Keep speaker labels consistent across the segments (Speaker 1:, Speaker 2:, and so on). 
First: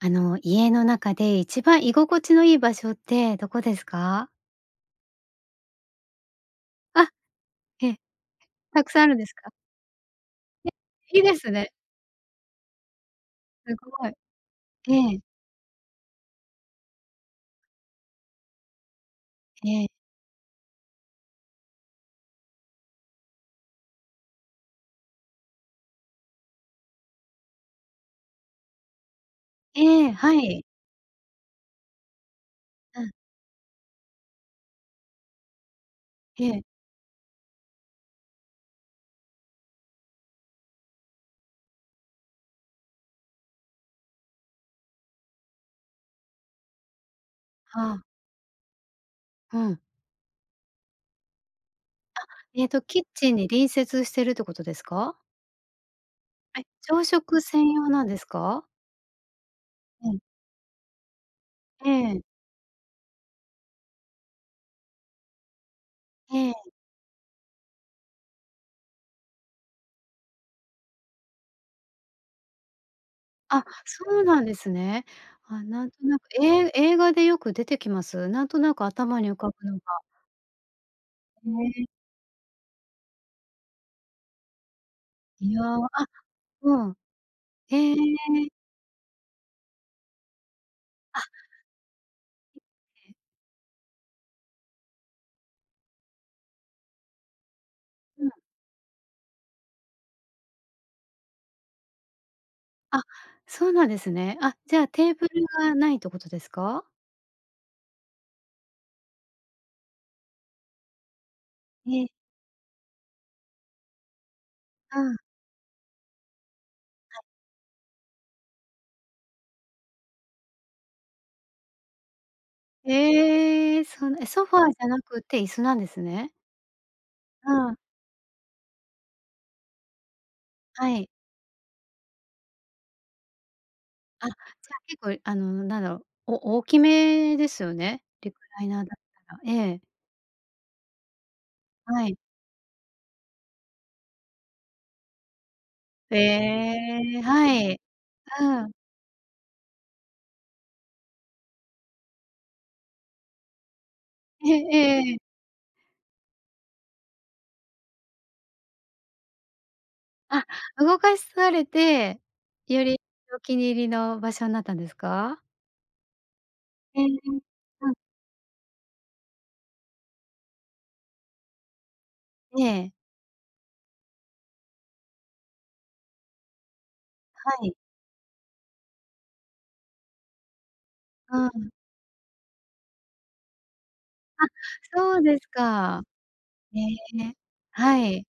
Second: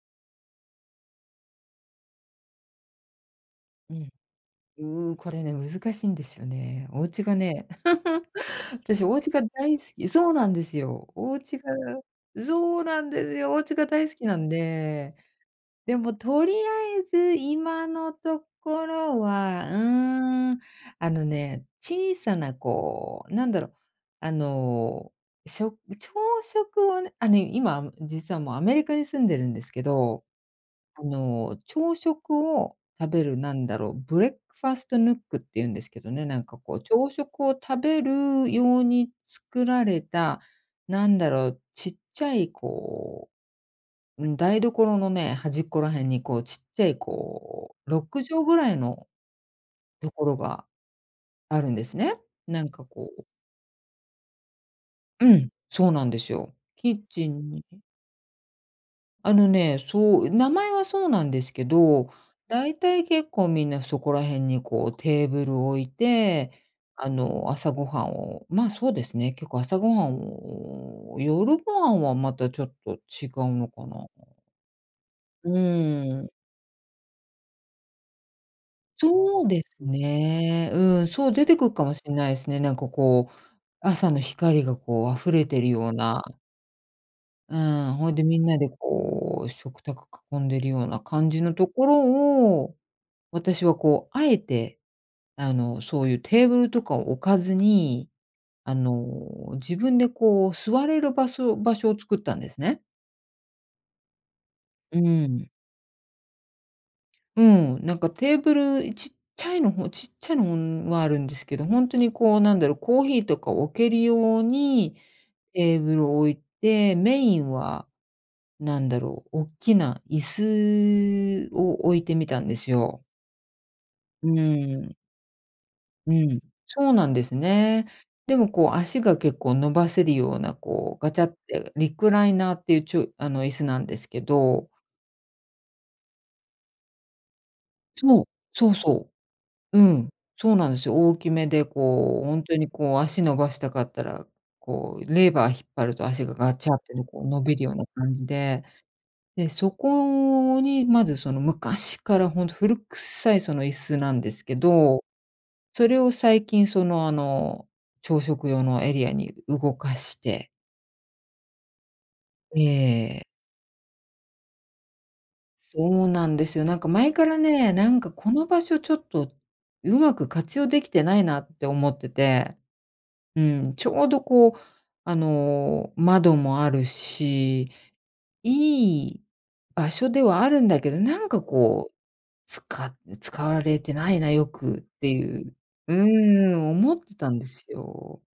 Speaker 1: あの、家の中で一番居心地のいい場所ってどこです
Speaker 2: ええ。
Speaker 1: か？
Speaker 2: う、これね難しいんですよね。お
Speaker 1: あ、
Speaker 2: 家がね。
Speaker 1: え、たくさん
Speaker 2: 私
Speaker 1: あ
Speaker 2: お
Speaker 1: るんで
Speaker 2: 家
Speaker 1: す
Speaker 2: が
Speaker 1: か？
Speaker 2: 大好きそうなんで
Speaker 1: え、
Speaker 2: すよ。
Speaker 1: いい
Speaker 2: お
Speaker 1: です
Speaker 2: 家
Speaker 1: ね。
Speaker 2: がそうなんですよ。お
Speaker 1: す
Speaker 2: 家が
Speaker 1: ご
Speaker 2: 大
Speaker 1: い。
Speaker 2: 好きなんで。
Speaker 1: ええ。
Speaker 2: でもとりあえず今のところは。う
Speaker 1: ええ。
Speaker 2: ーん。あのね、小さなこう、なんだろ。あの、しょ朝食はねあの今実はもうアメリカに住んでるんですけ
Speaker 1: ええ、
Speaker 2: ど、
Speaker 1: はい。
Speaker 2: あの、朝食を
Speaker 1: うん。
Speaker 2: 食べるなんだろう、ブレックファーストヌックって言うんですけどね。なん
Speaker 1: え
Speaker 2: か
Speaker 1: え。
Speaker 2: こう朝食を食べる用に作られた、なんだろう、ちっちゃいこう、うん、台所のね、端っこら辺にこうちっちゃいこう
Speaker 1: は
Speaker 2: ろ
Speaker 1: あ。
Speaker 2: くじょうぐらいの
Speaker 1: うん。
Speaker 2: ところがあるんですね。
Speaker 1: あ、
Speaker 2: な
Speaker 1: えっ
Speaker 2: ん
Speaker 1: と
Speaker 2: か
Speaker 1: キッ
Speaker 2: こう
Speaker 1: チンに隣接してるってことですか？
Speaker 2: うん、そうなんですよ。
Speaker 1: はい、
Speaker 2: キッ
Speaker 1: 朝
Speaker 2: チ
Speaker 1: 食
Speaker 2: ンに
Speaker 1: 専用なんですか？
Speaker 2: あのね、
Speaker 1: うん。
Speaker 2: そう、名前はそうなんですけ
Speaker 1: え
Speaker 2: ど、
Speaker 1: え。
Speaker 2: だいたい結構みんなそこら辺にこうテーブル置い
Speaker 1: え
Speaker 2: て、
Speaker 1: え。
Speaker 2: あの朝ごはんを、ま、そうですね、結構朝ごはんを、夜ごはんはまたちょっと違う
Speaker 1: あ、
Speaker 2: のか
Speaker 1: そ
Speaker 2: な。
Speaker 1: うなんですね。
Speaker 2: う
Speaker 1: あ、なんとな
Speaker 2: ー
Speaker 1: く。
Speaker 2: ん。
Speaker 1: え映画でよく出てきます？なんとなく頭に浮
Speaker 2: そう
Speaker 1: か
Speaker 2: で
Speaker 1: ぶのが
Speaker 2: すね。うん、そう出
Speaker 1: へ
Speaker 2: てくっか
Speaker 1: え。
Speaker 2: もしんないすね。なんかこう、朝の光がこう溢れ
Speaker 1: いや、
Speaker 2: てる
Speaker 1: あ、
Speaker 2: ような。
Speaker 1: うん。
Speaker 2: うん、
Speaker 1: え。
Speaker 2: ほいでみんなでこう食卓囲んでいるような
Speaker 1: あ。
Speaker 2: 感じのところを、私はこうあえて、あの、そういうテーブルとかを置かずに、
Speaker 1: うん。
Speaker 2: あの、自分でこう座れるばそ場所を作ったんですね。
Speaker 1: あ、そうなんですね。あ、じゃあ
Speaker 2: う
Speaker 1: テーブル
Speaker 2: ん。
Speaker 1: がないっとことですか？
Speaker 2: うん、なんかテーブル、い、ちっちゃいの方ちっちゃいの、ん、はあるんですけど、本当
Speaker 1: ええ。
Speaker 2: にこうなんだろう、コーヒーとか置けるように
Speaker 1: うん。
Speaker 2: テーブル置いて、メ
Speaker 1: はい。
Speaker 2: インは何だろう、大きな椅子を置いてみたんですよ。
Speaker 1: ええ、そのえ、
Speaker 2: う
Speaker 1: ソファーじ
Speaker 2: ー
Speaker 1: ゃ
Speaker 2: ん。
Speaker 1: なくて椅子なんです
Speaker 2: う
Speaker 1: ね？
Speaker 2: ん、そうなんです
Speaker 1: うーん。
Speaker 2: ね。でもこう足が結構伸ばせるような
Speaker 1: は
Speaker 2: こう
Speaker 1: い。
Speaker 2: ガチャってリクライナーっていうちょあの椅子なんですけ
Speaker 1: あ、じゃ
Speaker 2: ど。
Speaker 1: あ結構、あのなんだろう、お大きめですよね？
Speaker 2: そう、
Speaker 1: リクライ
Speaker 2: そう
Speaker 1: ナーだっ
Speaker 2: そ
Speaker 1: たら。え
Speaker 2: う。
Speaker 1: え。
Speaker 2: うん、そうなんですよ。大きめで
Speaker 1: はい。
Speaker 2: こう本当にこう足伸ばしたかったら、こうレバー引っ張ると
Speaker 1: へ
Speaker 2: 足がガチャってねこ
Speaker 1: え、
Speaker 2: う伸
Speaker 1: は
Speaker 2: びるよう
Speaker 1: い、
Speaker 2: な感じ
Speaker 1: う
Speaker 2: で、
Speaker 1: ん。
Speaker 2: でそこにまずその昔から本当古くさいその椅子なんです
Speaker 1: え
Speaker 2: けど、
Speaker 1: えええ。
Speaker 2: それを最近そのあの朝食用のエリアに動かし
Speaker 1: あ、
Speaker 2: て
Speaker 1: 動かされて、より
Speaker 2: ええ。
Speaker 1: お気に入りの場所んなったんですか？
Speaker 2: そうなんですよ。なんか
Speaker 1: へえ。
Speaker 2: 前からね、
Speaker 1: う
Speaker 2: な
Speaker 1: ん。
Speaker 2: んかこの場所ちょっとうまく活用できてないなって思ってて。
Speaker 1: ええ。
Speaker 2: うん、ちょうどこう、あの、窓もある
Speaker 1: は
Speaker 2: し、
Speaker 1: い。
Speaker 2: いい場所ではあるんだけど、なん
Speaker 1: う
Speaker 2: か
Speaker 1: ん。
Speaker 2: こう、つか使われてないな
Speaker 1: あ、
Speaker 2: よくって
Speaker 1: そう
Speaker 2: い
Speaker 1: です
Speaker 2: うう
Speaker 1: か。
Speaker 2: ーん、
Speaker 1: へえ、
Speaker 2: 思ってたんです
Speaker 1: は
Speaker 2: よ。
Speaker 1: い。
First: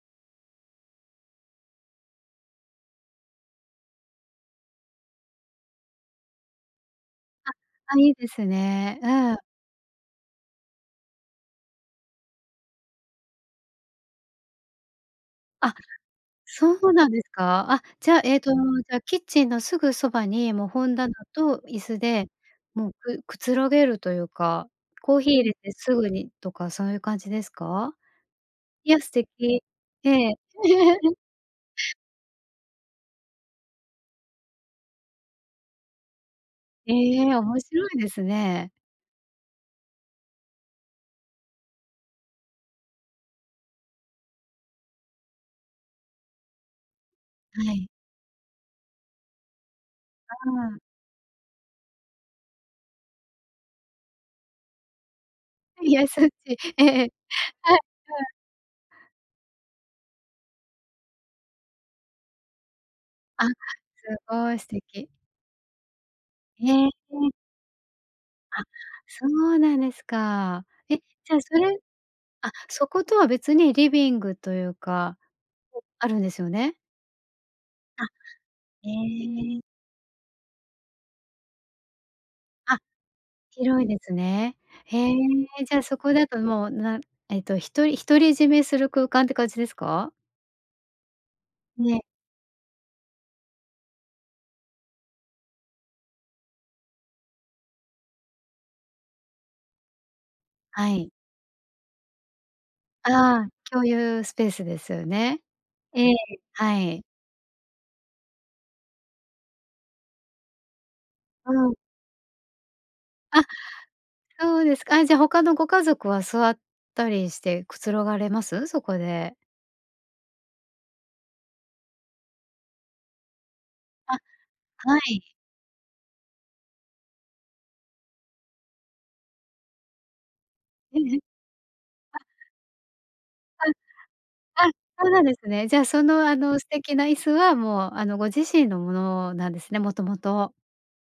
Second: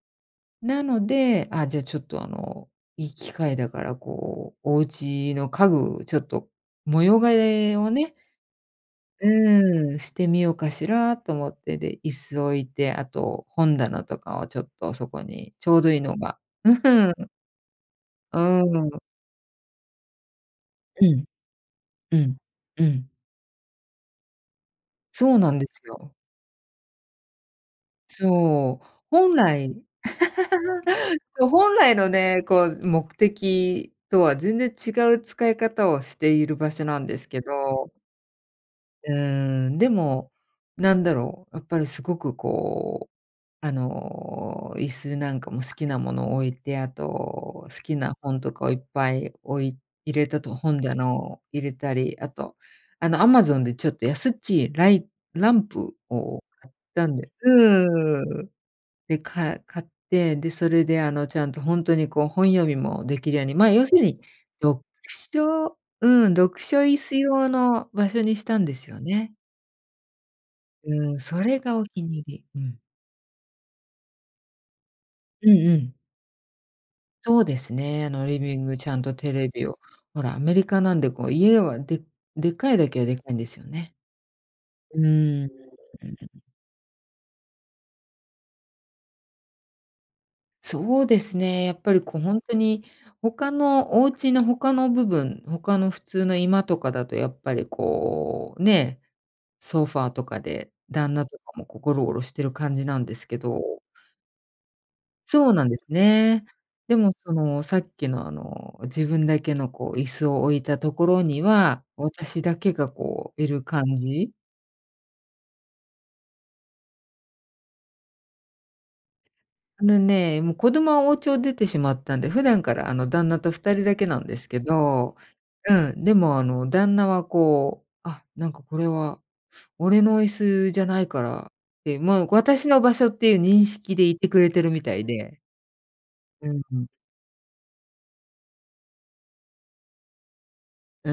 Speaker 2: なので、あ、じゃあちょっとあの、いい機会だからこう、お家の家具ちょっと模様
Speaker 1: あ、
Speaker 2: 替えを
Speaker 1: あ、い
Speaker 2: ね
Speaker 1: いですね。うん。
Speaker 2: うーん、してみようかしらと思って、で、椅子置いて、あと本棚とかをちょっとそこにち
Speaker 1: あ、
Speaker 2: ょうどいいのが。
Speaker 1: そうなんです か？あ、じゃ、え
Speaker 2: う
Speaker 1: っと
Speaker 2: ー
Speaker 1: じゃ
Speaker 2: ん。
Speaker 1: キッチンのすぐそばにもう本
Speaker 2: う
Speaker 1: 棚
Speaker 2: ん。
Speaker 1: と椅子
Speaker 2: う
Speaker 1: で
Speaker 2: ん、う
Speaker 1: もう、
Speaker 2: ん。
Speaker 1: くくつろげるというか、コーヒー
Speaker 2: そう
Speaker 1: 淹
Speaker 2: な
Speaker 1: れ
Speaker 2: んで
Speaker 1: て
Speaker 2: す
Speaker 1: すぐ
Speaker 2: よ。
Speaker 1: にとかそういう感じですか？
Speaker 2: そう、
Speaker 1: いや、素
Speaker 2: 本
Speaker 1: 敵。
Speaker 2: 来
Speaker 1: ええ。
Speaker 2: そ、本来のね、こう目的とは全然違う使い方をしている場所
Speaker 1: え
Speaker 2: なんです
Speaker 1: え、
Speaker 2: け
Speaker 1: 面白
Speaker 2: ど。
Speaker 1: いですね。
Speaker 2: うーん、でもなんだろう、やっぱりすごくこう、あの、椅子なんかも好きなもの置いて、あ
Speaker 1: は
Speaker 2: と好
Speaker 1: い。
Speaker 2: きな本とかをいっぱい置い入れたと
Speaker 1: う
Speaker 2: 本
Speaker 1: ん。
Speaker 2: だの入れたり、あとあの amazon でちょっと安っちいライランプ
Speaker 1: 安っ
Speaker 2: を
Speaker 1: ちい。
Speaker 2: 買っ
Speaker 1: え
Speaker 2: た
Speaker 1: え。
Speaker 2: んで
Speaker 1: はい、はい。
Speaker 2: うん。で、か買って、でそれであのちゃんとほんとにこう本読みもできるよう
Speaker 1: あ、す
Speaker 2: に、ま、要するに
Speaker 1: ごい、素
Speaker 2: 読
Speaker 1: 敵。
Speaker 2: 書、うん、読書
Speaker 1: へ
Speaker 2: 椅子
Speaker 1: え。
Speaker 2: 用の場所にした
Speaker 1: あ、
Speaker 2: んですよ
Speaker 1: そ
Speaker 2: ね。
Speaker 1: うなんですか。え、じ
Speaker 2: うん、
Speaker 1: ゃ、
Speaker 2: そ
Speaker 1: そ
Speaker 2: れ
Speaker 1: れ
Speaker 2: がお気に入り。
Speaker 1: あ、
Speaker 2: うん。
Speaker 1: そことは別にリビングというか、
Speaker 2: うんう
Speaker 1: お
Speaker 2: ん。
Speaker 1: あるんですよね。
Speaker 2: そうです
Speaker 1: あ。
Speaker 2: ね。あのリビングち
Speaker 1: へ
Speaker 2: ゃんとテレ
Speaker 1: え。
Speaker 2: ビを、ほら、アメリカなんでこう家は、ででか
Speaker 1: あ、
Speaker 2: いだけはでかいんですよ
Speaker 1: 広い
Speaker 2: ね。
Speaker 1: ですね。へ
Speaker 2: うー
Speaker 1: え。
Speaker 2: ん、んん。
Speaker 1: じゃあそこだともう、なえっとひとり独り占めする空間って感じですか？
Speaker 2: そうですね。やっぱり
Speaker 1: ね。
Speaker 2: こうほんとに、他のお家の他の部分、他の普通の居間とかだとやっぱりこう、ね、ソファーとかで
Speaker 1: はい。
Speaker 2: 旦那とかもこうゴロゴロしてる感じなんですけ
Speaker 1: ああ、
Speaker 2: ど。
Speaker 1: 共有スペースですよね。
Speaker 2: そうなんです
Speaker 1: ええ、
Speaker 2: ね。
Speaker 1: は
Speaker 2: で
Speaker 1: い。
Speaker 2: もその、さっきのあの、自分だけのこう椅子を置いたところに
Speaker 1: うん。
Speaker 2: は、私だけがこう、
Speaker 1: あ、
Speaker 2: 居る感じ。
Speaker 1: そうですか。あ、じゃあ他のご家族は座ったりしてくつろがれます？そこで。
Speaker 2: あのね、もう子供はお家を出てしまったんで、普段からあの旦那と二人だけ
Speaker 1: あ、
Speaker 2: なんですけ
Speaker 1: は
Speaker 2: ど。
Speaker 1: い。
Speaker 2: うん。でもあの、旦那はこう「あ、なんかこれは俺の椅子じゃないか
Speaker 1: あ。
Speaker 2: ら」って、もう私の場所っていう認
Speaker 1: あ。
Speaker 2: 識でいてくれてる
Speaker 1: あ、
Speaker 2: みたい
Speaker 1: そうなんで
Speaker 2: で。
Speaker 1: すね。じゃあその、あ
Speaker 2: う
Speaker 1: の、
Speaker 2: ん
Speaker 1: 素
Speaker 2: うん。
Speaker 1: 敵な椅子は、もうあの、ご自身のものなんですね、もともと。
Speaker 2: う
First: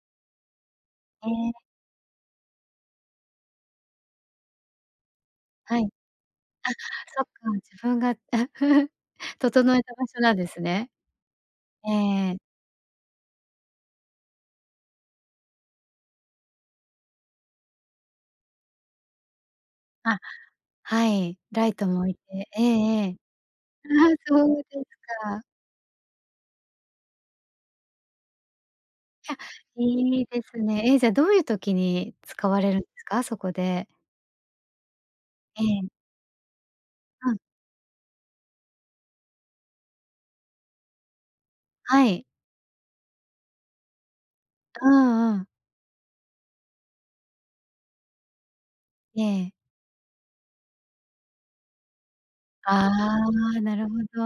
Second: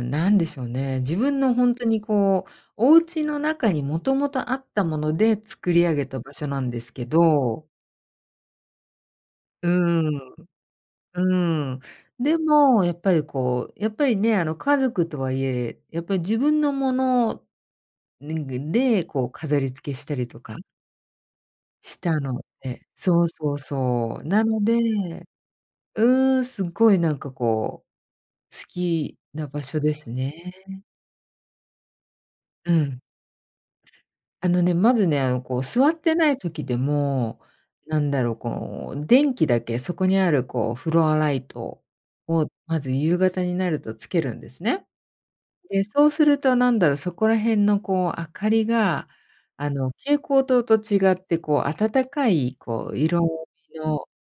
Speaker 2: ん、何でしょうね。自
Speaker 1: へ
Speaker 2: 分
Speaker 1: え。
Speaker 2: のほんとにこう、お家の中に元々あったもので、作
Speaker 1: は
Speaker 2: り
Speaker 1: い。あ、
Speaker 2: 上げた場所なんですけ
Speaker 1: そっか。
Speaker 2: ど。
Speaker 1: 自分が
Speaker 2: う
Speaker 1: 整えた場所な
Speaker 2: ん。
Speaker 1: んですね。
Speaker 2: うん。
Speaker 1: え
Speaker 2: で
Speaker 1: え。
Speaker 2: も、やっぱりこう、やっぱりね、あの家族とはいえ、やっぱり自分のものでででこう飾り付けした
Speaker 1: あ、
Speaker 2: りとか
Speaker 1: はい。ライト
Speaker 2: し
Speaker 1: も置い
Speaker 2: たの
Speaker 1: て。ええ
Speaker 2: で
Speaker 1: ええ。
Speaker 2: そうそう
Speaker 1: ああ、
Speaker 2: そう。
Speaker 1: そ
Speaker 2: な
Speaker 1: う
Speaker 2: の
Speaker 1: です
Speaker 2: で、
Speaker 1: か。
Speaker 2: うん、すっごいなんかこう、好き
Speaker 1: いや、
Speaker 2: な場所です
Speaker 1: いいで
Speaker 2: ね。
Speaker 1: すね。え、じゃあ、どういう時に使われ
Speaker 2: う
Speaker 1: るんで
Speaker 2: ん。
Speaker 1: すか？そこで。
Speaker 2: あのね、まずね、あの、こ
Speaker 1: え
Speaker 2: う座
Speaker 1: え。
Speaker 2: ってない時で
Speaker 1: うん。
Speaker 2: も、何だろ、こう電気だけ、そこにある、こうフロアライト
Speaker 1: はい。
Speaker 2: を、まず夕方になると点けるんですね。
Speaker 1: うんうん。
Speaker 2: で、そうすると何だろ、そこら辺の、こう明かりが、
Speaker 1: ええ。
Speaker 2: あの蛍光灯と違って、こう暖かい
Speaker 1: あ
Speaker 2: こう色
Speaker 1: あ、な
Speaker 2: 味
Speaker 1: るほ
Speaker 2: の
Speaker 1: ど。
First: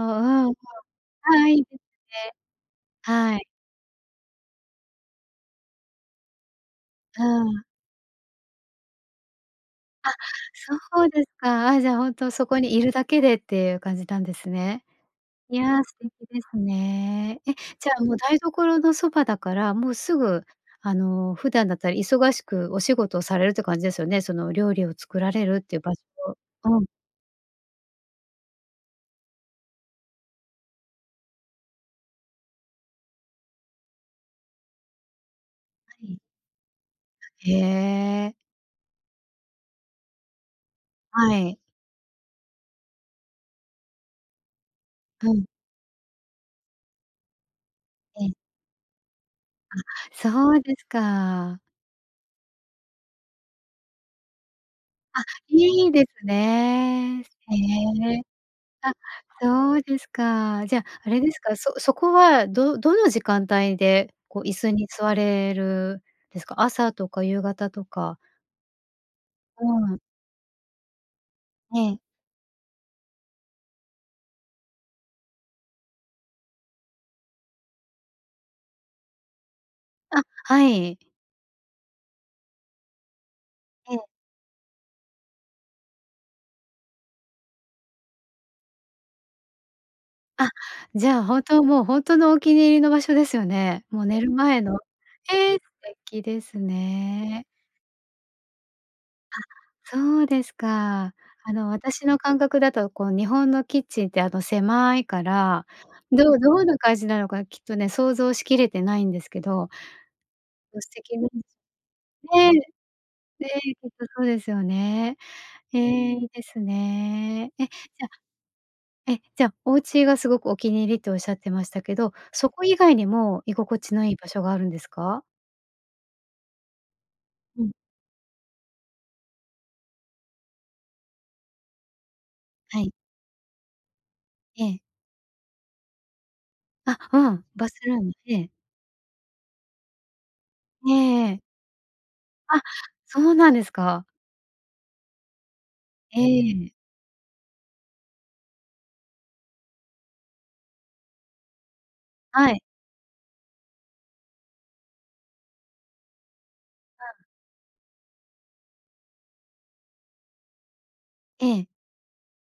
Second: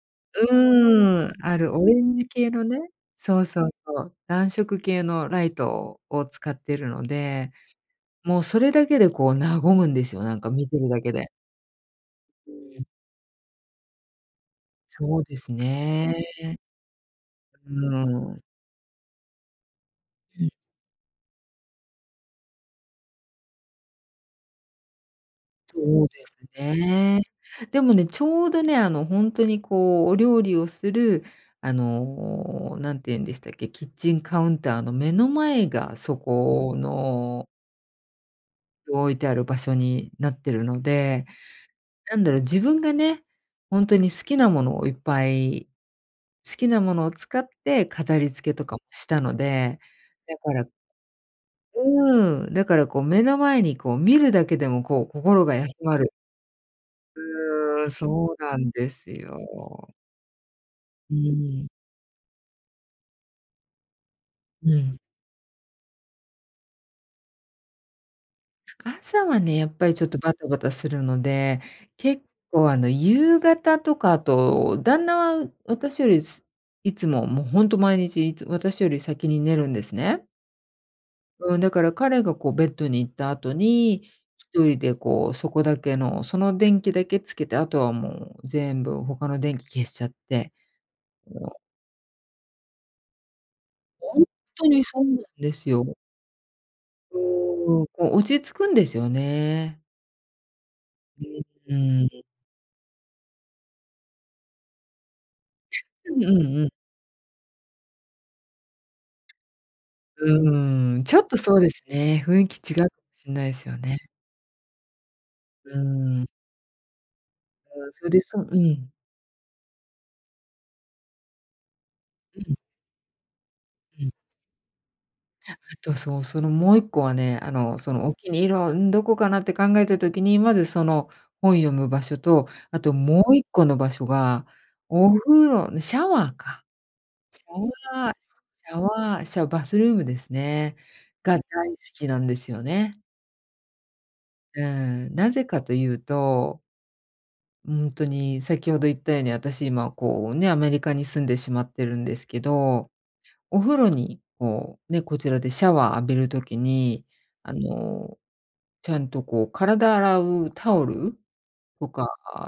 Speaker 1: うん。
Speaker 2: うん。
Speaker 1: あ、い
Speaker 2: あ
Speaker 1: いで
Speaker 2: る
Speaker 1: す
Speaker 2: オレンジ
Speaker 1: ね。
Speaker 2: 系のね
Speaker 1: は
Speaker 2: そ
Speaker 1: い。
Speaker 2: うそうそう。暖色系のライトを使ってるの
Speaker 1: う
Speaker 2: で、
Speaker 1: ん。
Speaker 2: もうそれだけでこう和むんで
Speaker 1: あ、
Speaker 2: すよ。なんか見てるだ
Speaker 1: そう
Speaker 2: け
Speaker 1: です
Speaker 2: で。
Speaker 1: か？あ、じゃあほんとそ
Speaker 2: う
Speaker 1: こに居
Speaker 2: ん。
Speaker 1: るだけでっていう感じなんですね。
Speaker 2: そうです
Speaker 1: いや、素敵です
Speaker 2: ね。
Speaker 1: ね。え、
Speaker 2: う
Speaker 1: じゃあ、もう
Speaker 2: ー
Speaker 1: 台
Speaker 2: ん。
Speaker 1: 所のそばだから、もうすぐ、
Speaker 2: うん。
Speaker 1: あの、普段だったら忙しくお仕事をされるって感じですよね。その料理を作られるって場所。
Speaker 2: そうです
Speaker 1: うん。
Speaker 2: ね。でもね、ちょうどね、あのほんとに、こうお料理をする、あの、何て言うんでしたっけ？キッチンカウンターの目の前
Speaker 1: は
Speaker 2: が、
Speaker 1: い。
Speaker 2: そこの...
Speaker 1: へえ。
Speaker 2: 置いてある場所になってるので、
Speaker 1: はい。
Speaker 2: なんだろう、自分がね、ほんとに好きなものをいっぱ
Speaker 1: うん。
Speaker 2: い、好きなものを使って飾
Speaker 1: ええ。
Speaker 2: り付けとかもしたの
Speaker 1: あ、
Speaker 2: で、だか
Speaker 1: そう
Speaker 2: ら
Speaker 1: ですか。
Speaker 2: うーん。だから、こう、目の前に、こう、見るだけでも、こう、
Speaker 1: あ、
Speaker 2: 心が休
Speaker 1: いい
Speaker 2: ま
Speaker 1: で
Speaker 2: る
Speaker 1: すね。へ
Speaker 2: うーん、
Speaker 1: え、
Speaker 2: そうなんで
Speaker 1: あ、
Speaker 2: す
Speaker 1: そう
Speaker 2: よ。
Speaker 1: ですか、じゃ、あ
Speaker 2: う
Speaker 1: れですか、
Speaker 2: ーん。
Speaker 1: そそこは、どどの時間帯で、こう、椅子
Speaker 2: う
Speaker 1: に
Speaker 2: ん。
Speaker 1: 座れるですか。朝とか夕方とか。
Speaker 2: 朝はね、
Speaker 1: う
Speaker 2: やっぱり
Speaker 1: ん。
Speaker 2: ちょっとバタバタするので、
Speaker 1: ええ。
Speaker 2: 結構、あの、夕方とか、あと、旦那は私より、いつも、も、ほんと毎日いつ私より先に寝るんです
Speaker 1: あ、
Speaker 2: ね。
Speaker 1: はい。
Speaker 2: うん、だから彼が、こう、ベッドに行った後
Speaker 1: え
Speaker 2: に、
Speaker 1: え。
Speaker 2: 1人で、こう、そこだけの、その電気だけつけて、後はもう全部他の電気消しちゃっ
Speaker 1: あ、
Speaker 2: て。
Speaker 1: じゃあ
Speaker 2: あ
Speaker 1: 本
Speaker 2: の
Speaker 1: 当、もう、ほんとのお気に入りの場所ですよね。も、
Speaker 2: ほ
Speaker 1: 寝
Speaker 2: んっ
Speaker 1: る前
Speaker 2: と
Speaker 1: の。
Speaker 2: にそうなんで
Speaker 1: え、素
Speaker 2: すよ。
Speaker 1: 敵ですね。
Speaker 2: うーん。こう、落ち着くんですよね。
Speaker 1: あ、そうですか。あの、
Speaker 2: うん、う
Speaker 1: 私
Speaker 2: ー
Speaker 1: の
Speaker 2: ん。
Speaker 1: 感覚だと、こう、日本のキッチンって、あの、狭いから、
Speaker 2: うんう
Speaker 1: ど
Speaker 2: ん
Speaker 1: ど
Speaker 2: う
Speaker 1: ん
Speaker 2: ん。
Speaker 1: な感じなのか、きっとね、想像しきれてないんですけど [unintelligible] 素
Speaker 2: うーん、ち
Speaker 1: 敵
Speaker 2: ょっ
Speaker 1: な
Speaker 2: と
Speaker 1: 場
Speaker 2: そうですね。雰
Speaker 1: 所、
Speaker 2: 囲
Speaker 1: ね、
Speaker 2: 気違う
Speaker 1: ね、
Speaker 2: かもしんないすよ
Speaker 1: きっ
Speaker 2: ね。
Speaker 1: とそうですよね。
Speaker 2: う
Speaker 1: ええ、
Speaker 2: ー
Speaker 1: い
Speaker 2: ん。
Speaker 1: いですね。え、じ
Speaker 2: [unintelligible] うん。
Speaker 1: ゃえ、じゃ、お家がすごくお気に入りとおっしゃってましたけど、
Speaker 2: う
Speaker 1: そ
Speaker 2: ん。
Speaker 1: こ以外にも居心地
Speaker 2: う
Speaker 1: の
Speaker 2: ん。
Speaker 1: いい場所があるんですか？
Speaker 2: あ、あとそう、その、もう1個はね、あ
Speaker 1: うん。
Speaker 2: の、その、お気に入りは、ん、どこかなって考えた時に、まず、その、本読む場所と、あ
Speaker 1: はい。
Speaker 2: と、もう1個の場所が、
Speaker 1: ええ。
Speaker 2: お風呂シャワーか、
Speaker 1: あ、う
Speaker 2: シ
Speaker 1: ん。バスル
Speaker 2: ャ
Speaker 1: ーム。
Speaker 2: ワー、
Speaker 1: ええ。
Speaker 2: シャワー、シャバスルームですね。
Speaker 1: えええ
Speaker 2: が
Speaker 1: え。
Speaker 2: 大好きなんです
Speaker 1: あ、
Speaker 2: よね。
Speaker 1: そうなんですか。
Speaker 2: うん。なぜかと言う
Speaker 1: え
Speaker 2: と
Speaker 1: え。
Speaker 2: うーんとに、先ほど言ったように、私今こうね、アメリカに住んでしまってるんですけ
Speaker 1: はい。
Speaker 2: ど。お風呂に、こうね、こちらでシャワー浴びる時
Speaker 1: う
Speaker 2: に、
Speaker 1: ん。
Speaker 2: あの、ちゃんとこう体洗うタオル
Speaker 1: ええ。
Speaker 2: とか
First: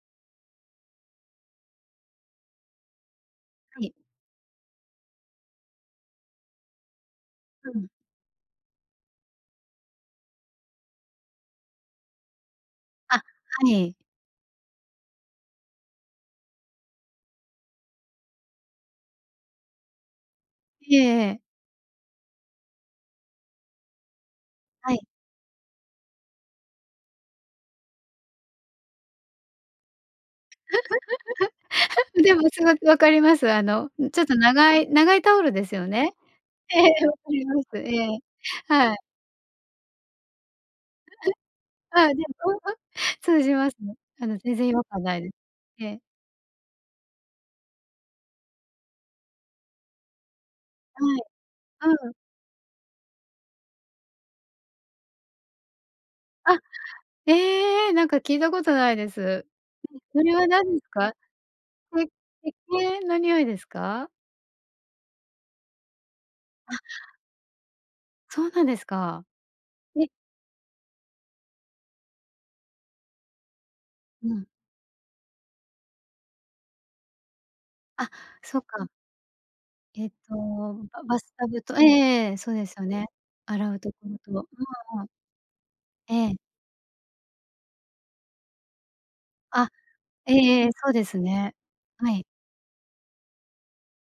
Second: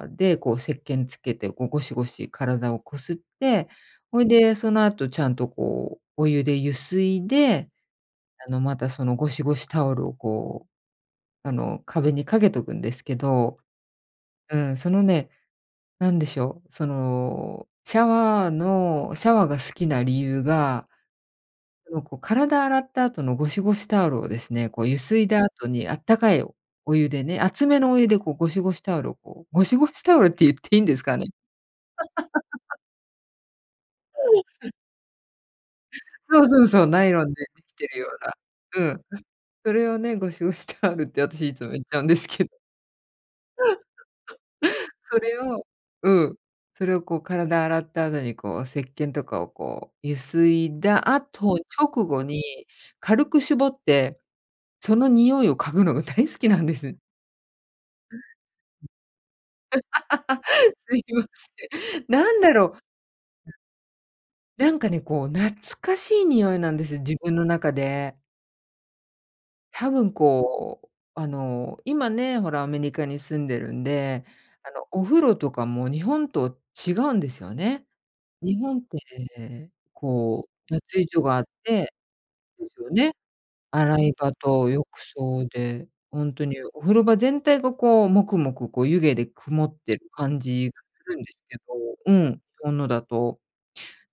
Speaker 2: で、こう石鹸つけて、こうゴシゴシ体をこすって、
Speaker 1: はい。
Speaker 2: ほいで、その後ちゃんとこう、お湯でゆすいで、
Speaker 1: うん。
Speaker 2: あのまた、そのゴシゴシタオルをこう、あの壁にかけとくんですけ
Speaker 1: あ、
Speaker 2: ど。
Speaker 1: はい。
Speaker 2: うん、そのね、何でしょう。そのシャワーのシャワーが好きな理由が、
Speaker 1: いえ、ええ。
Speaker 2: あの、こう体洗った後のゴシゴシタオルをですね、こう
Speaker 1: は
Speaker 2: ゆ
Speaker 1: い。
Speaker 2: すいだ後に、あったかいお湯でね、熱めのお湯でこう、ゴシゴシタオルをこうゴシゴシタオルって言っていいんですかね？
Speaker 1: でもすご く分かります。あの、ん、ちょっと 長い長いタオルですよね？
Speaker 2: そうそう
Speaker 1: ええ、
Speaker 2: そう、ナ
Speaker 1: 分
Speaker 2: イ
Speaker 1: か
Speaker 2: ロンで
Speaker 1: り
Speaker 2: 出
Speaker 1: ます。
Speaker 2: 来てる
Speaker 1: え
Speaker 2: よ
Speaker 1: え、
Speaker 2: うなう
Speaker 1: はい。
Speaker 2: ん、それをね、ゴシゴシタオルって私いつも 言っちゃうん
Speaker 1: あ、
Speaker 2: で
Speaker 1: で
Speaker 2: すけど。
Speaker 1: も、ま、通じますね。あの、全然違和 感無
Speaker 2: そ
Speaker 1: いです。
Speaker 2: れを
Speaker 1: ええ。
Speaker 2: うん。それをこう、体洗った後にこう、石鹸とかをこう、ゆすいだ
Speaker 1: はい、
Speaker 2: 後直
Speaker 1: うん。
Speaker 2: 後に、軽く絞って、その匂いを嗅ぐのが大好き
Speaker 1: あ、
Speaker 2: なんです。
Speaker 1: ええ、なん か聞いたこと無いです。それは 何す
Speaker 2: すい
Speaker 1: か？
Speaker 2: ませ
Speaker 1: せ
Speaker 2: ん。なん
Speaker 1: せっ
Speaker 2: だろう。
Speaker 1: けんの匂いですか？
Speaker 2: なんかね、こう懐かしい匂いなん
Speaker 1: あ。
Speaker 2: です、自分の中で。
Speaker 1: そうなんですか。
Speaker 2: 多
Speaker 1: え
Speaker 2: 分こう、あの、今ね、ほらアメリカに住んでるんで、
Speaker 1: うん。
Speaker 2: あの、お風呂とかも日本と違うんですよね。
Speaker 1: あ、そ
Speaker 2: 日
Speaker 1: っ
Speaker 2: 本っ
Speaker 1: か。
Speaker 2: て、
Speaker 1: えっと、
Speaker 2: こう脱
Speaker 1: ば
Speaker 2: 衣
Speaker 1: バ
Speaker 2: 所
Speaker 1: ス
Speaker 2: があっ
Speaker 1: タブとええ
Speaker 2: て
Speaker 1: ええ、そうで
Speaker 2: で
Speaker 1: す
Speaker 2: す
Speaker 1: よ
Speaker 2: よ
Speaker 1: ね。
Speaker 2: ね、
Speaker 1: 洗うとこ
Speaker 2: 洗い
Speaker 1: ろ
Speaker 2: 場
Speaker 1: と
Speaker 2: と浴
Speaker 1: うん、うん。
Speaker 2: 槽で、
Speaker 1: え
Speaker 2: ほん
Speaker 1: え。
Speaker 2: とにお風呂場全体がこう、モクモクこう、湯気で曇
Speaker 1: あ、
Speaker 2: ってる
Speaker 1: え
Speaker 2: 感
Speaker 1: ええ
Speaker 2: じ
Speaker 1: え、
Speaker 2: が
Speaker 1: そうで
Speaker 2: する
Speaker 1: す
Speaker 2: んです
Speaker 1: ね。
Speaker 2: けど
Speaker 1: は
Speaker 2: う
Speaker 1: い。
Speaker 2: ん、日本のだと。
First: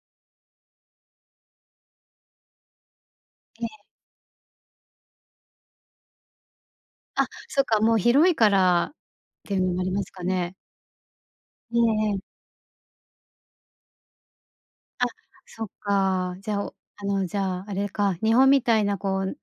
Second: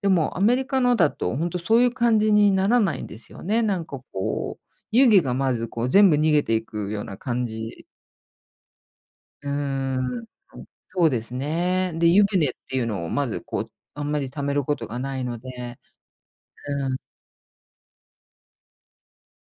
Speaker 2: でも、アメリカのだと、ほんとそういう感じにならないんですよね。
Speaker 1: ええ。
Speaker 2: なんかこう、湯気がまずこう、全部逃げていくような
Speaker 1: あ、
Speaker 2: 感
Speaker 1: そっか、
Speaker 2: じ。
Speaker 1: もう広いからっ
Speaker 2: うー
Speaker 1: ていうのもあります
Speaker 2: ん、
Speaker 1: かね。
Speaker 2: はい、そうです
Speaker 1: ええ
Speaker 2: ね。で、
Speaker 1: ええ。
Speaker 2: 湯船っていうのをまずこう、あんまり溜めることが
Speaker 1: あ、
Speaker 2: ないの
Speaker 1: そっ
Speaker 2: で
Speaker 1: か。じゃ、お
Speaker 2: うん。
Speaker 1: あの、じゃあ、あれか、日本みたいなこう、んん、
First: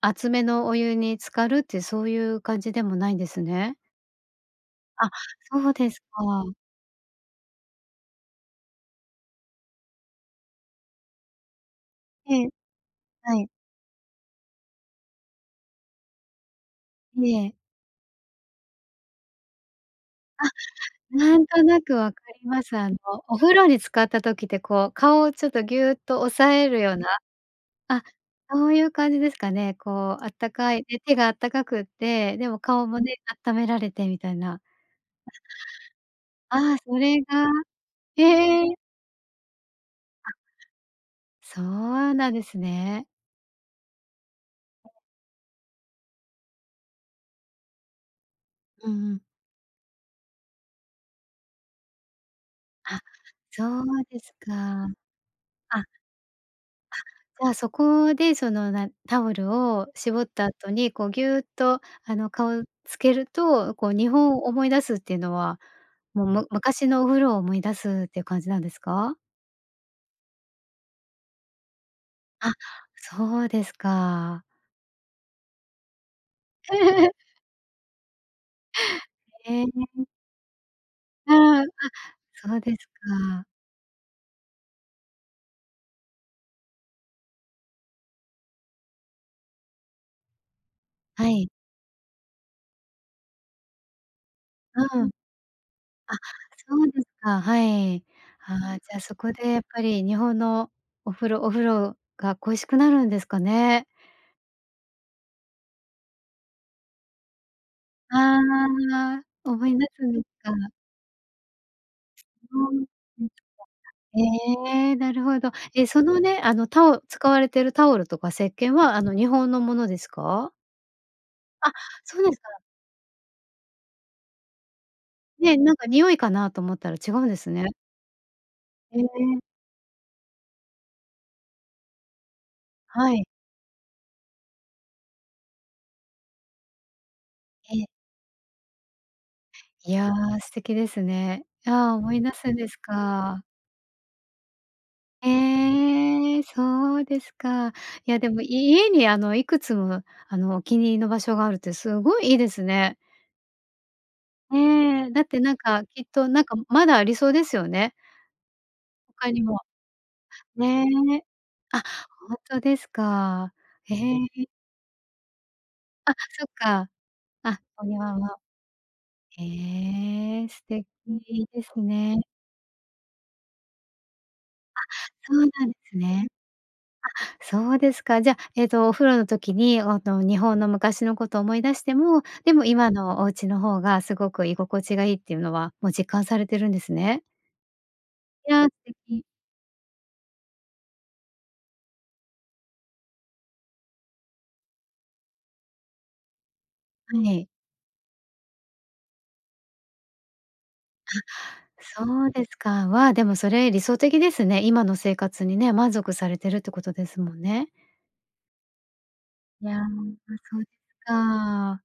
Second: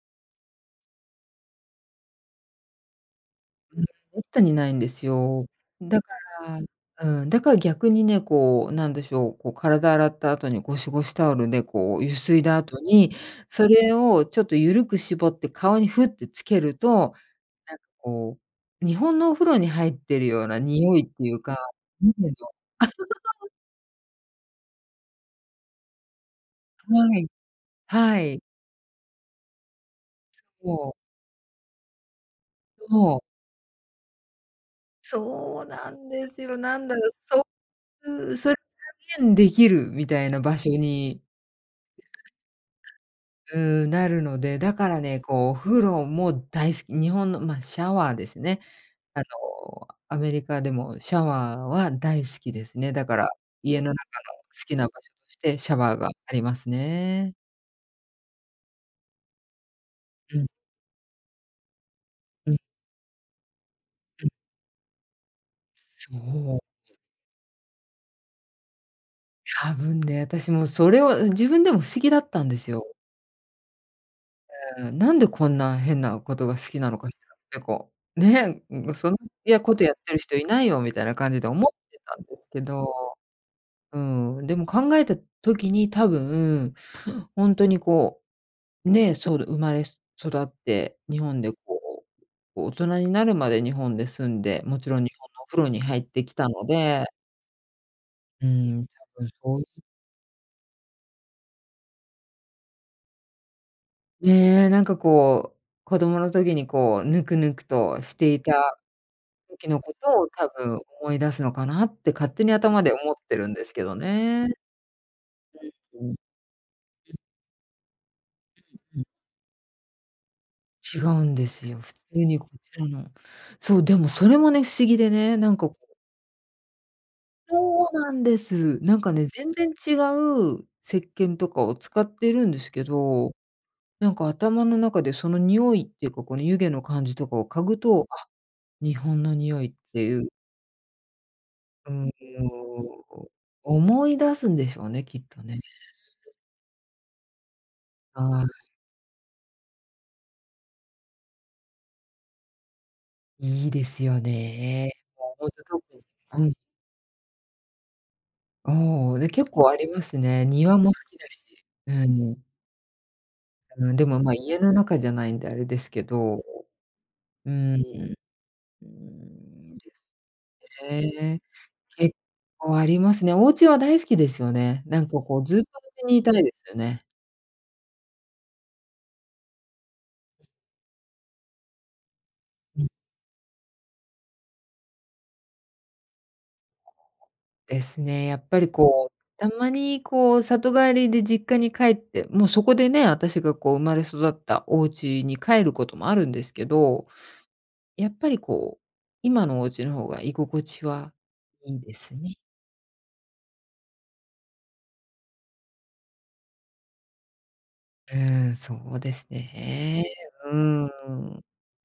Speaker 1: 熱めのお湯に浸かるってそういう感じでもないんですね。
Speaker 2: うん、滅多にないんです
Speaker 1: あ、
Speaker 2: よ。
Speaker 1: そうで
Speaker 2: だ
Speaker 1: す
Speaker 2: か
Speaker 1: か。
Speaker 2: らうん。だから逆にね、こうなんでしょう、こう体洗った後にゴシゴシタオルでこうゆす
Speaker 1: え
Speaker 2: い
Speaker 1: え。
Speaker 2: だ後に、
Speaker 1: はい。
Speaker 2: それをちょっとゆるく絞って顔にふってつけると、
Speaker 1: ええ。
Speaker 2: なんかこう、日本のお風呂に入ってる
Speaker 1: あ、
Speaker 2: ような匂いってい
Speaker 1: な
Speaker 2: う
Speaker 1: ん
Speaker 2: か。
Speaker 1: となく
Speaker 2: [unintelligible]
Speaker 1: 分かります。あの、お 風呂に浸かった時ってこう、顔をちょっとぎゅうっと押さえるような
Speaker 2: はい、
Speaker 1: あ、
Speaker 2: はい。
Speaker 1: そういう感じですかね。こうあったかい
Speaker 2: そう。
Speaker 1: ね、手があったかくって、でも顔もね、
Speaker 2: そう。
Speaker 1: 温められてみたいな。
Speaker 2: そうなんですよ。
Speaker 1: ああ、
Speaker 2: なんだ
Speaker 1: そ
Speaker 2: ろ、
Speaker 1: れ
Speaker 2: そ
Speaker 1: がへ
Speaker 2: うそれ
Speaker 1: え。
Speaker 2: 再現出来るみた
Speaker 1: あ。
Speaker 2: いな場所に
Speaker 1: そうなんですね。
Speaker 2: う、なるので、だからね、こう風呂も大好き。日本の、ま、シャワーですね。
Speaker 1: うんうん。
Speaker 2: あの、アメリカでも、シャワーは大好きですね。
Speaker 1: あ、
Speaker 2: だから、
Speaker 1: そ
Speaker 2: 家の中
Speaker 1: うです
Speaker 2: の好きな
Speaker 1: か。
Speaker 2: 場所としてシャ
Speaker 1: あ。
Speaker 2: ワーがありますね。
Speaker 1: あ、じゃあそこで、そのなタオルを絞っ
Speaker 2: うん。
Speaker 1: た後に、こうぎゅっと、あの、
Speaker 2: うん。
Speaker 1: 顔をつけると、こう日
Speaker 2: うん。
Speaker 1: 本を思い出すっていうのは、
Speaker 2: そ
Speaker 1: もうむ
Speaker 2: う。
Speaker 1: 昔のお風呂を思い出すっていう感じなんですか？
Speaker 2: 多分ね、私もそれは、うん、自分でも不思議だったん
Speaker 1: あ、
Speaker 2: ですよ。
Speaker 1: そうですか。
Speaker 2: うん。なんでこんな変なことが好きなのか しらってこう、ね、うん。そんや
Speaker 1: へ
Speaker 2: ことやっ
Speaker 1: え。
Speaker 2: てる人居ないよ、みたいな感じで
Speaker 1: あう、あ、
Speaker 2: 思ってたんです
Speaker 1: そう
Speaker 2: け
Speaker 1: です
Speaker 2: ど、
Speaker 1: か。
Speaker 2: うん。でも考えた時に多分、ほんとにこう、ね、そる生まれ育って、日
Speaker 1: は
Speaker 2: 本
Speaker 1: い。
Speaker 2: でこう、こう大人になるまで日本で住んで、もちろ
Speaker 1: う
Speaker 2: ん
Speaker 1: ん。
Speaker 2: 日本のお風呂に入っ
Speaker 1: あ、
Speaker 2: てきたの
Speaker 1: そうです
Speaker 2: で。
Speaker 1: か。はい。
Speaker 2: う
Speaker 1: ああ、じ
Speaker 2: ん、多
Speaker 1: ゃあそ
Speaker 2: 分
Speaker 1: こで
Speaker 2: そ
Speaker 1: や
Speaker 2: う
Speaker 1: っ
Speaker 2: い
Speaker 1: ぱ
Speaker 2: う
Speaker 1: り日本のお風呂お風呂が恋しくなるんですかね。
Speaker 2: ね、なんかこう、子供の時にこう、ぬくぬくとして
Speaker 1: ああ、
Speaker 2: いた
Speaker 1: 思
Speaker 2: 時
Speaker 1: い
Speaker 2: の
Speaker 1: 出
Speaker 2: こ
Speaker 1: すん
Speaker 2: と
Speaker 1: です
Speaker 2: を多
Speaker 1: か。
Speaker 2: 分思い出すのかなって勝手に
Speaker 1: そう
Speaker 2: 頭
Speaker 1: で
Speaker 2: で思っ
Speaker 1: す
Speaker 2: て
Speaker 1: か。
Speaker 2: るんですけどね。
Speaker 1: ええ、なるほど。え、
Speaker 2: う
Speaker 1: そ
Speaker 2: んうん。う
Speaker 1: の
Speaker 2: ん。
Speaker 1: ね、あのタオ使われてるタオルとか石鹸は、
Speaker 2: うう
Speaker 1: あ
Speaker 2: ん。
Speaker 1: の、日本のものですか？
Speaker 2: 違うんです
Speaker 1: あ、
Speaker 2: よ。普
Speaker 1: そう
Speaker 2: 通
Speaker 1: で
Speaker 2: に
Speaker 1: す
Speaker 2: こ
Speaker 1: か。
Speaker 2: ちらのそう、でもそれもね、不思議でね、な
Speaker 1: ね、
Speaker 2: んか
Speaker 1: なん
Speaker 2: こ
Speaker 1: か
Speaker 2: う
Speaker 1: 匂いかなと思ったら違うんですね。
Speaker 2: そうなんです。な
Speaker 1: へ
Speaker 2: んかね、
Speaker 1: え。
Speaker 2: 全然違う石鹸とかを使ってるんですけ
Speaker 1: はい。
Speaker 2: ど、なんか頭の中でその匂いっていうか、この湯気の感じとかを嗅
Speaker 1: え
Speaker 2: ぐ
Speaker 1: え。
Speaker 2: と、あ、日本の匂いっ
Speaker 1: い
Speaker 2: て
Speaker 1: や、
Speaker 2: いう
Speaker 1: 素敵ですね。
Speaker 2: う
Speaker 1: ああ、
Speaker 2: ーん、
Speaker 1: 思い出すんです
Speaker 2: よう、
Speaker 1: か。
Speaker 2: お、思い出すんでしょうね、きっとね。
Speaker 1: へえ。そうですか。いやでも、
Speaker 2: ああ。
Speaker 1: 家にあの、いくつも、あの、お気に入りの場所があるってすごいいいですね。
Speaker 2: いいですよね。
Speaker 1: ええ、だっ
Speaker 2: もう
Speaker 1: て
Speaker 2: ほん
Speaker 1: な
Speaker 2: と
Speaker 1: んか、
Speaker 2: 特
Speaker 1: き
Speaker 2: に
Speaker 1: っとなん
Speaker 2: うん。
Speaker 1: か、まだありそうですよね。
Speaker 2: ああ、で、
Speaker 1: 他に
Speaker 2: 結
Speaker 1: も。
Speaker 2: 構ありますね。庭
Speaker 1: ね。
Speaker 2: も好きだし
Speaker 1: あ、
Speaker 2: う
Speaker 1: ほん
Speaker 2: ん。
Speaker 1: とですか。
Speaker 2: う
Speaker 1: へ
Speaker 2: ん、でも、ま、
Speaker 1: え。
Speaker 2: 家の中じゃないんであれですけ
Speaker 1: あ、
Speaker 2: ど。
Speaker 1: そっか。
Speaker 2: う
Speaker 1: あ、
Speaker 2: ん、
Speaker 1: お庭は へえ、素敵で
Speaker 2: ね。
Speaker 1: いいです
Speaker 2: 結
Speaker 1: ね。
Speaker 2: 構ありますね。お家は大好きですよ
Speaker 1: あ、
Speaker 2: ね。なんか
Speaker 1: そ
Speaker 2: こ
Speaker 1: う
Speaker 2: う、
Speaker 1: な
Speaker 2: ずっと
Speaker 1: んです
Speaker 2: 家にい
Speaker 1: ね。
Speaker 2: たいですよね。
Speaker 1: あ、そうですか。じゃ、ええと、お風呂の時に、おの、日本の昔のことを思い出しても、でも
Speaker 2: うん。
Speaker 1: 今のお家の方がすごく居心地がいいっていうのは、もう実感されてるんですね。
Speaker 2: ですね。やっ
Speaker 1: い
Speaker 2: ぱ
Speaker 1: や、
Speaker 2: り
Speaker 1: 素
Speaker 2: こ
Speaker 1: 敵。
Speaker 2: う、たまにこう里帰りで実家に帰って、もうそこでね、私がこう生まれ育ったお家に帰ることもあるんですけど、
Speaker 1: はい。
Speaker 2: やっぱりこう、今のお家の方が居心地はいい
Speaker 1: あ、
Speaker 2: です
Speaker 1: そう
Speaker 2: ね。
Speaker 1: ですか。まあ、でもそれ理想的ですね。今の生活にね、満足されてるってことですもんね。
Speaker 2: うん。そうです
Speaker 1: いや、あ、
Speaker 2: ね。う
Speaker 1: そうですか。
Speaker 2: ん。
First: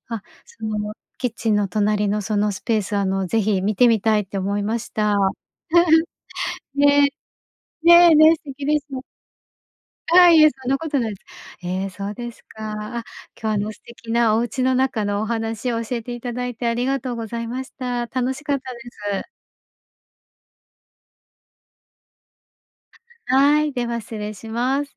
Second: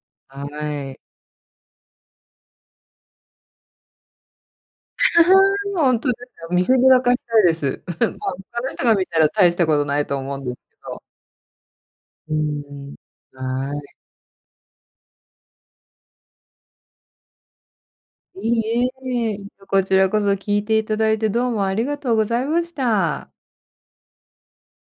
Speaker 1: あ、そ
Speaker 2: は
Speaker 1: の
Speaker 2: い。
Speaker 1: キッチンの隣のそのスペース、あの、ぜひ見てみたいって思いました。
Speaker 2: ほん とですよ。見せびら
Speaker 1: ね。
Speaker 2: かしたいです。
Speaker 1: ね、
Speaker 2: まあ、
Speaker 1: ね、素
Speaker 2: 他
Speaker 1: 敵
Speaker 2: の
Speaker 1: で
Speaker 2: 人
Speaker 1: す
Speaker 2: が
Speaker 1: ね。
Speaker 2: 見たら大したことないと
Speaker 1: ああ、
Speaker 2: 思う
Speaker 1: い
Speaker 2: ん
Speaker 1: え、
Speaker 2: です
Speaker 1: そんな
Speaker 2: け
Speaker 1: こと
Speaker 2: ど。
Speaker 1: ないです。ええ、そうで
Speaker 2: う
Speaker 1: す
Speaker 2: ん、うん。
Speaker 1: か。あ、今日あの、
Speaker 2: は
Speaker 1: 素
Speaker 2: い。
Speaker 1: 敵なお家の中のお話を教えていただいて、ありがとうございました。楽し
Speaker 2: い
Speaker 1: かったで
Speaker 2: い
Speaker 1: す。
Speaker 2: え。うんとこちらこそ聞いていただいて、どうもありがとうございました。
Speaker 1: はい、では失礼します。